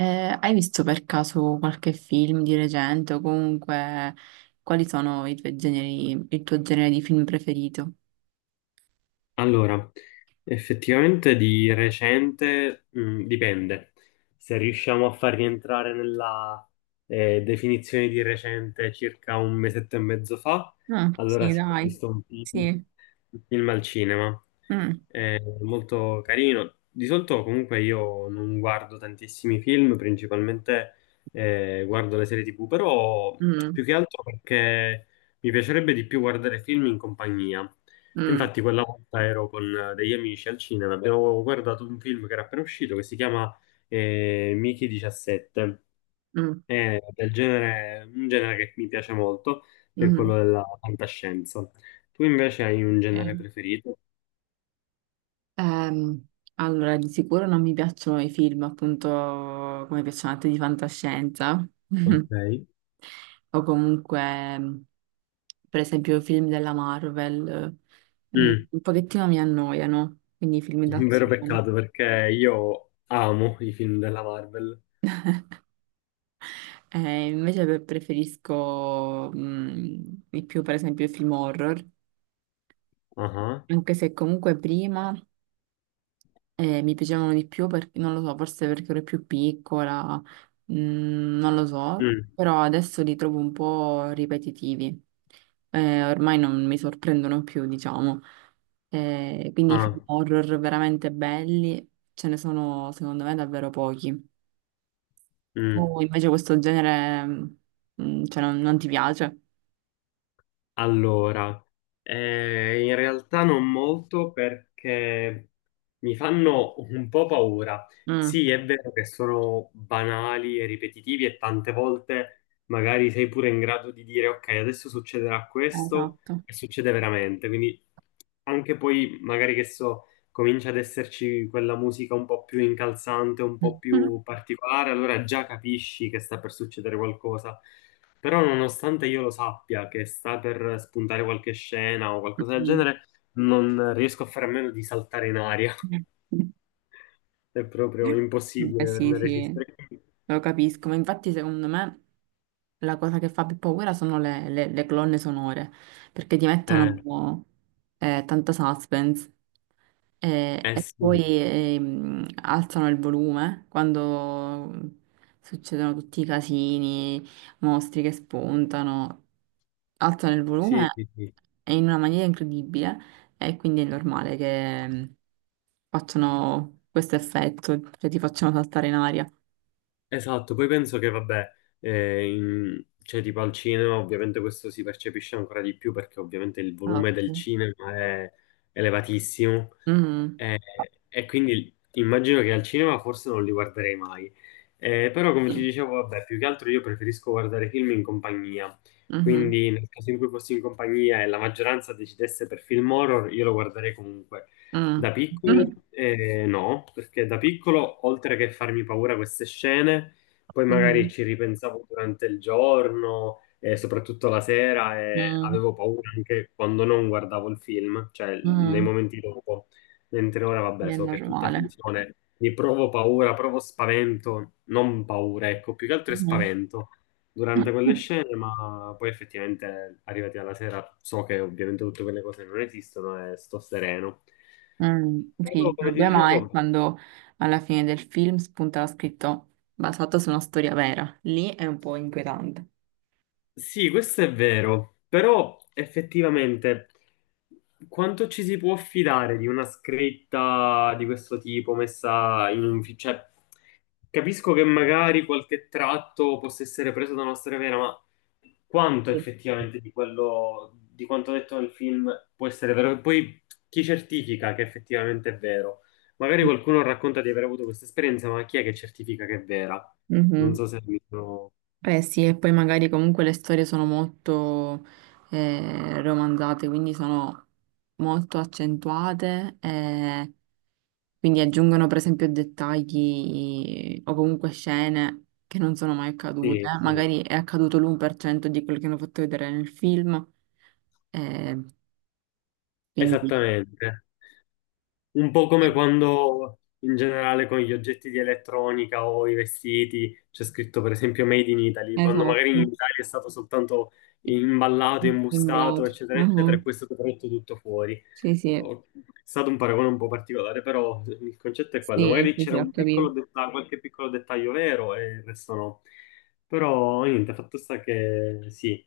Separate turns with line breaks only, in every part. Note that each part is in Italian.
Hai visto per caso qualche film di recente o comunque quali sono i tuoi generi, il tuo genere di film preferito?
Allora, effettivamente di recente, dipende. Se riusciamo a far rientrare nella definizione di recente circa un mesetto e mezzo fa,
Ah,
allora
sì,
sì, ho
dai,
visto un film
sì.
il film al cinema.
Mm,
È molto carino. Di solito comunque io non guardo tantissimi film, principalmente guardo le serie TV, però
mm,
più che altro perché mi piacerebbe di più guardare film in compagnia. E
mm,
infatti quella volta ero con degli amici al cinema, abbiamo guardato un film che era appena uscito che si chiama Mickey 17.
mm,
È del genere, un genere che mi piace molto, che è
mm.
quello della fantascienza. Tu invece hai un genere
Ok.
preferito?
Ehm, allora, di sicuro non mi piacciono i film, appunto, come piacciono a te di fantascienza
Ok.
o comunque, per esempio, i film della Marvel,
Mm,
un pochettino mi annoiano, quindi i film
un vero
d'azione.
peccato perché io amo i film della Marvel.
Invece preferisco di più, per esempio, i film horror,
Ah, ah.
anche se comunque prima mi piacevano di più perché, non lo so, forse perché ero più piccola, non lo so,
Mm,
però adesso li trovo un po' ripetitivi. Ormai non mi sorprendono più, diciamo. Quindi i film
ah,
horror veramente belli ce ne sono, secondo me, davvero pochi.
mm.
Tu invece questo genere, cioè, non ti piace?
Allora, in realtà non molto perché mi fanno un po' paura.
Mm.
Sì, è vero che sono banali e ripetitivi e tante volte magari sei pure in grado di dire ok, adesso succederà questo
Esatto.
e succede veramente. Quindi anche poi magari che so comincia ad esserci quella musica un po' più incalzante, un po' più particolare, allora già capisci che sta per succedere qualcosa. Però nonostante io lo sappia che sta per spuntare qualche scena o qualcosa del genere, non riesco a fare a meno di saltare in aria.
Mm.
È proprio
Beh,
impossibile per
sì,
me
sì,
resistere.
lo capisco, ma infatti secondo me la cosa che fa più paura sono le colonne sonore, perché ti
Eh,
mettono tanta suspense
eh
e poi
sì,
alzano il volume quando succedono tutti i casini, mostri che spuntano, alzano il
sì,
volume
sì, sì.
e in una maniera incredibile e quindi è normale che... facciano questo effetto, cioè ti facciano saltare in aria.
Esatto, poi penso che vabbè, cioè tipo al cinema ovviamente questo si percepisce ancora di più perché ovviamente il
Ah,
volume del
mm,
cinema è elevatissimo,
mm,
eh, e quindi immagino che al cinema forse non li guarderei mai. Però come ti dicevo, vabbè, più che altro io preferisco guardare film in compagnia,
mm,
quindi nel caso in cui fossi in compagnia e la maggioranza decidesse per film horror, io lo guarderei comunque. Da
mm,
piccolo,
mm,
no, perché da piccolo, oltre che farmi paura queste scene, poi magari
mm,
ci ripensavo durante il giorno e soprattutto la sera e
mm,
avevo paura anche quando non guardavo il film, cioè nei
mm.
momenti dopo. Mentre ora,
Sì,
vabbè,
è
so che è tutta
normale.
finzione, mi provo paura, provo spavento, non paura, ecco, più che altro è
Mm.
spavento durante quelle scene, ma poi effettivamente arrivati alla sera so che ovviamente tutte quelle cose non esistono e sto sereno.
Mm, sì,
Però,
il
come ti
problema è
dicevo,
quando alla fine del film spunta scritto basato su una storia vera. Lì è un po' inquietante.
sì, questo è vero, però effettivamente quanto ci si può fidare di una scritta di questo tipo messa in un... cioè, capisco che magari qualche tratto possa essere preso da una storia vera, ma quanto
Sì.
effettivamente di quello, di quanto detto nel film può essere vero? E poi chi certifica che effettivamente è vero? Magari qualcuno racconta di aver avuto questa esperienza, ma chi è che certifica che è vera? Non
Mhm.
so se mi sono...
Eh sì, e poi magari comunque le storie sono molto romanzate, quindi sono molto accentuate e quindi aggiungono per esempio dettagli o comunque scene che non sono mai accadute.
Sì, sì,
Magari è accaduto l'1% di quello che hanno fatto vedere nel film, eh, quindi.
esattamente. Un po' come quando in generale con gli oggetti di elettronica o i vestiti c'è scritto per esempio Made in Italy, quando magari in
Esatto,
Italia è stato soltanto imballato, imbustato,
sembrato.
eccetera, eccetera, e
Mhm.
poi è stato prodotto tutto fuori.
Sì, sì,
È stato un paragone un po' particolare, però il concetto è quello.
sì,
Magari
sì,
c'era
sì, ho
un piccolo
capito.
dettaglio, qualche piccolo dettaglio vero e il resto no. Però niente, fatto sta che sì,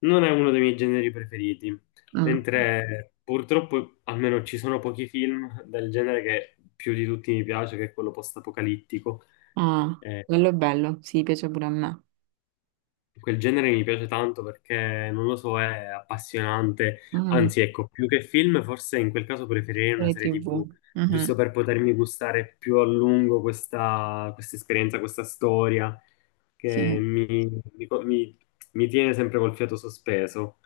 non è uno dei miei generi preferiti.
Mm.
Mentre purtroppo almeno ci sono pochi film del genere che più di tutti mi piace, che è quello post-apocalittico.
Ah,
Eh,
quello è bello, sì, piace pure a me.
quel genere mi piace tanto perché, non lo so, è appassionante.
Mm,
Anzi, ecco, più che film, forse in quel caso preferirei una
serie
serie
TV.
TV,
Mhm,
giusto per potermi gustare più a lungo questa esperienza, questa storia che
sì.
mi, mi mi tiene sempre col fiato sospeso.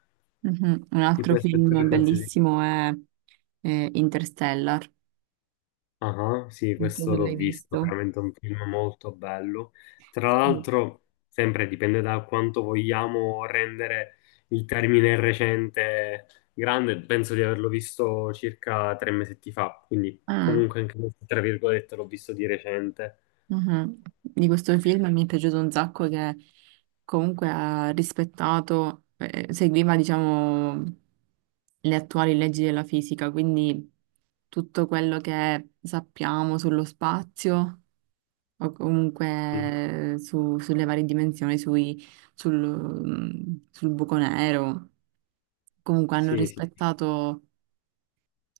Mhm. Un
Ti
altro
puoi
film
aspettare qualsiasi cosa.
bellissimo è, Interstellar.
Ah, sì,
Non so se
questo l'ho
l'hai
visto,
visto.
veramente un film molto bello. Tra
Sì.
l'altro, sempre dipende da quanto vogliamo rendere il termine recente grande, penso di averlo visto circa tre mesetti fa, quindi
Ah,
comunque anche questo, tra virgolette, l'ho visto di recente.
mhm. Di questo film mi è piaciuto un sacco che comunque ha rispettato, seguiva, diciamo, le attuali leggi della fisica, quindi tutto quello che sappiamo sullo spazio. O
Sì,
comunque sulle varie dimensioni, sul buco nero. Comunque hanno
sì, sì, sì.
rispettato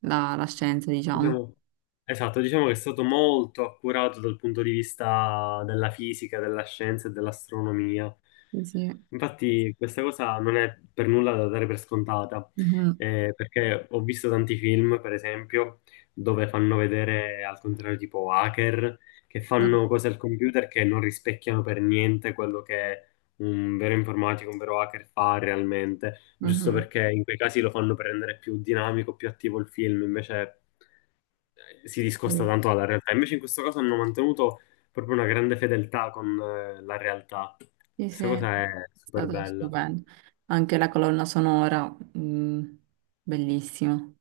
la scienza, diciamo.
Diciamo, esatto, diciamo che è stato molto accurato dal punto di vista della fisica, della scienza e dell'astronomia.
Sì, sì.
Infatti, questa cosa non è per nulla da dare per scontata,
Mhm.
perché ho visto tanti film, per esempio, dove fanno vedere al contrario tipo hacker, che
Mm.
fanno cose al computer che non rispecchiano per niente quello che un vero informatico, un vero hacker fa realmente giusto
Mhm.
perché in quei casi lo fanno per rendere più dinamico, più attivo il film, invece si discosta
Sì,
tanto dalla realtà. Invece in questo caso hanno mantenuto proprio una grande fedeltà con la realtà.
sì, sì.
Questa
È
cosa è super
stato
bella.
stupendo. Anche la colonna sonora, bellissima.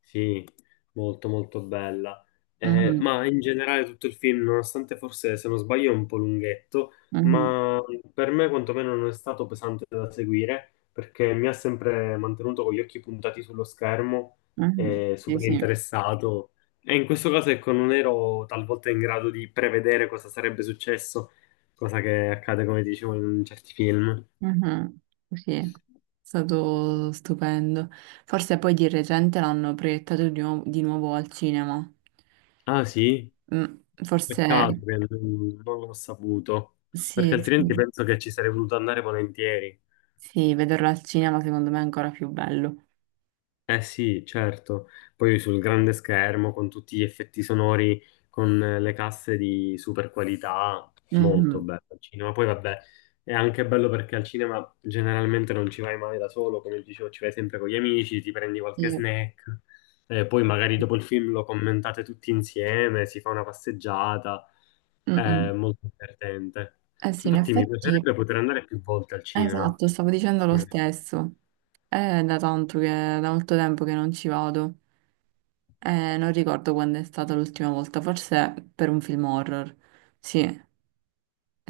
Sì, molto molto bella.
Mhm.
Ma in generale tutto il film, nonostante forse se non sbaglio è un po' lunghetto,
Mhm.
ma per me quantomeno non è stato pesante da seguire perché mi ha sempre mantenuto con gli occhi puntati sullo schermo,
Mhm. Sì,
super
sì.
interessato. E in questo caso, ecco, non ero talvolta in grado di prevedere cosa sarebbe successo, cosa che accade, come dicevo, in certi film.
Mhm, sì, è stato stupendo. Forse poi di recente l'hanno proiettato di nuovo al cinema.
Ah, sì?
Mm,
Peccato
forse
che non l'ho saputo, perché
sì, sì,
altrimenti penso che ci sarei voluto andare volentieri.
sì, vederlo al cinema secondo me è ancora più bello.
Eh sì, certo. Poi sul grande schermo, con tutti gli effetti sonori, con le casse di super qualità, molto
Mhm,
bello al cinema. Poi vabbè, è anche bello perché al cinema generalmente non ci vai mai da solo, come dicevo, ci vai sempre con gli amici, ti prendi qualche
sì.
snack, poi magari dopo il film lo commentate tutti insieme, si fa una passeggiata, è
Mm-mm.
molto divertente.
Eh sì, in
Infatti mi
effetti,
piacerebbe poter andare più volte al cinema.
esatto, stavo dicendo lo stesso. È da tanto che, da molto tempo che non ci vado. Non ricordo quando è stata l'ultima volta, forse per un film horror. Sì.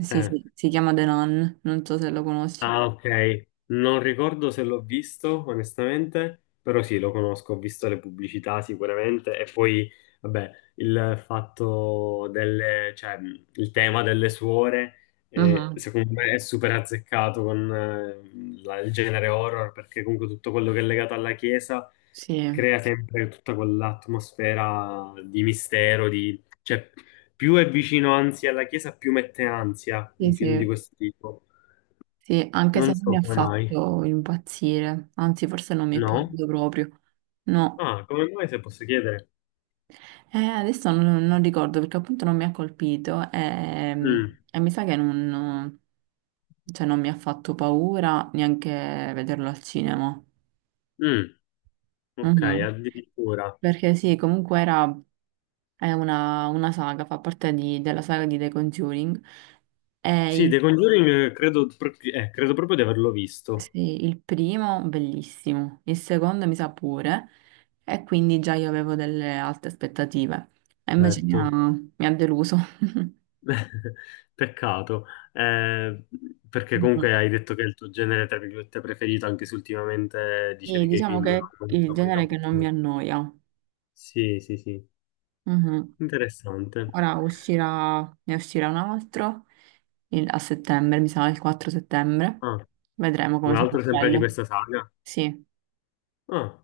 Sì,
Eh.
sì, si chiama The Nun, non so se lo conosci.
Ah, ok. Non ricordo se l'ho visto, onestamente, però sì, lo conosco, ho visto le pubblicità sicuramente e poi, vabbè, il fatto delle, cioè, il tema delle suore,
Mhm,
secondo me è super azzeccato con il genere horror, perché comunque tutto quello che è legato alla chiesa
sì,
crea sempre tutta quell'atmosfera di mistero, di... cioè, più è vicino anzi alla chiesa, più mette ansia
sì,
un film di
sì,
questo tipo.
sì, anche
Non
se non mi
so
ha
come mai.
fatto impazzire, anzi forse non mi è
No?
piaciuto proprio. No,
Ah, come mai se posso chiedere?
Adesso non ricordo perché appunto non mi ha colpito
Mm,
e, mi sa che non, no, cioè, non mi ha fatto paura neanche vederlo al cinema.
mm, ok,
Mhm.
addirittura.
Perché sì, comunque era, è una saga, fa parte della saga di The Conjuring.
Sì, The
E
Conjuring credo proprio di averlo visto,
sì, il primo bellissimo, il secondo mi sa pure, e quindi già io avevo delle alte aspettative, e invece mi ha,
certo.
mi ha deluso.
Peccato, eh, perché comunque
Mhm.
hai detto che è il tuo genere, tra virgolette, preferito, anche se ultimamente
Sì,
dicevi che i
diciamo
film
che è
hanno
il
una qualità
genere
un
che
po'
non mi
più...
annoia.
Sì, sì, sì,
Mhm.
interessante.
Ora uscirà, ne uscirà un altro a settembre, mi sa il 4 settembre.
Ah,
Vedremo come
un
sarà
altro sempre di
bello.
questa saga?
Sì,
Ah.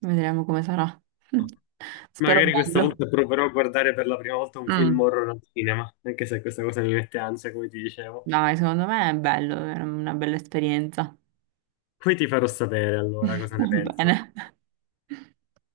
vedremo come sarà. Spero
Magari questa
bello.
volta proverò a guardare per la prima volta un film
Mm,
horror al cinema, anche se questa cosa mi mette ansia, come ti dicevo.
dai, secondo me è bello, è una bella esperienza.
Poi ti farò sapere allora cosa ne
Va bene.
penso.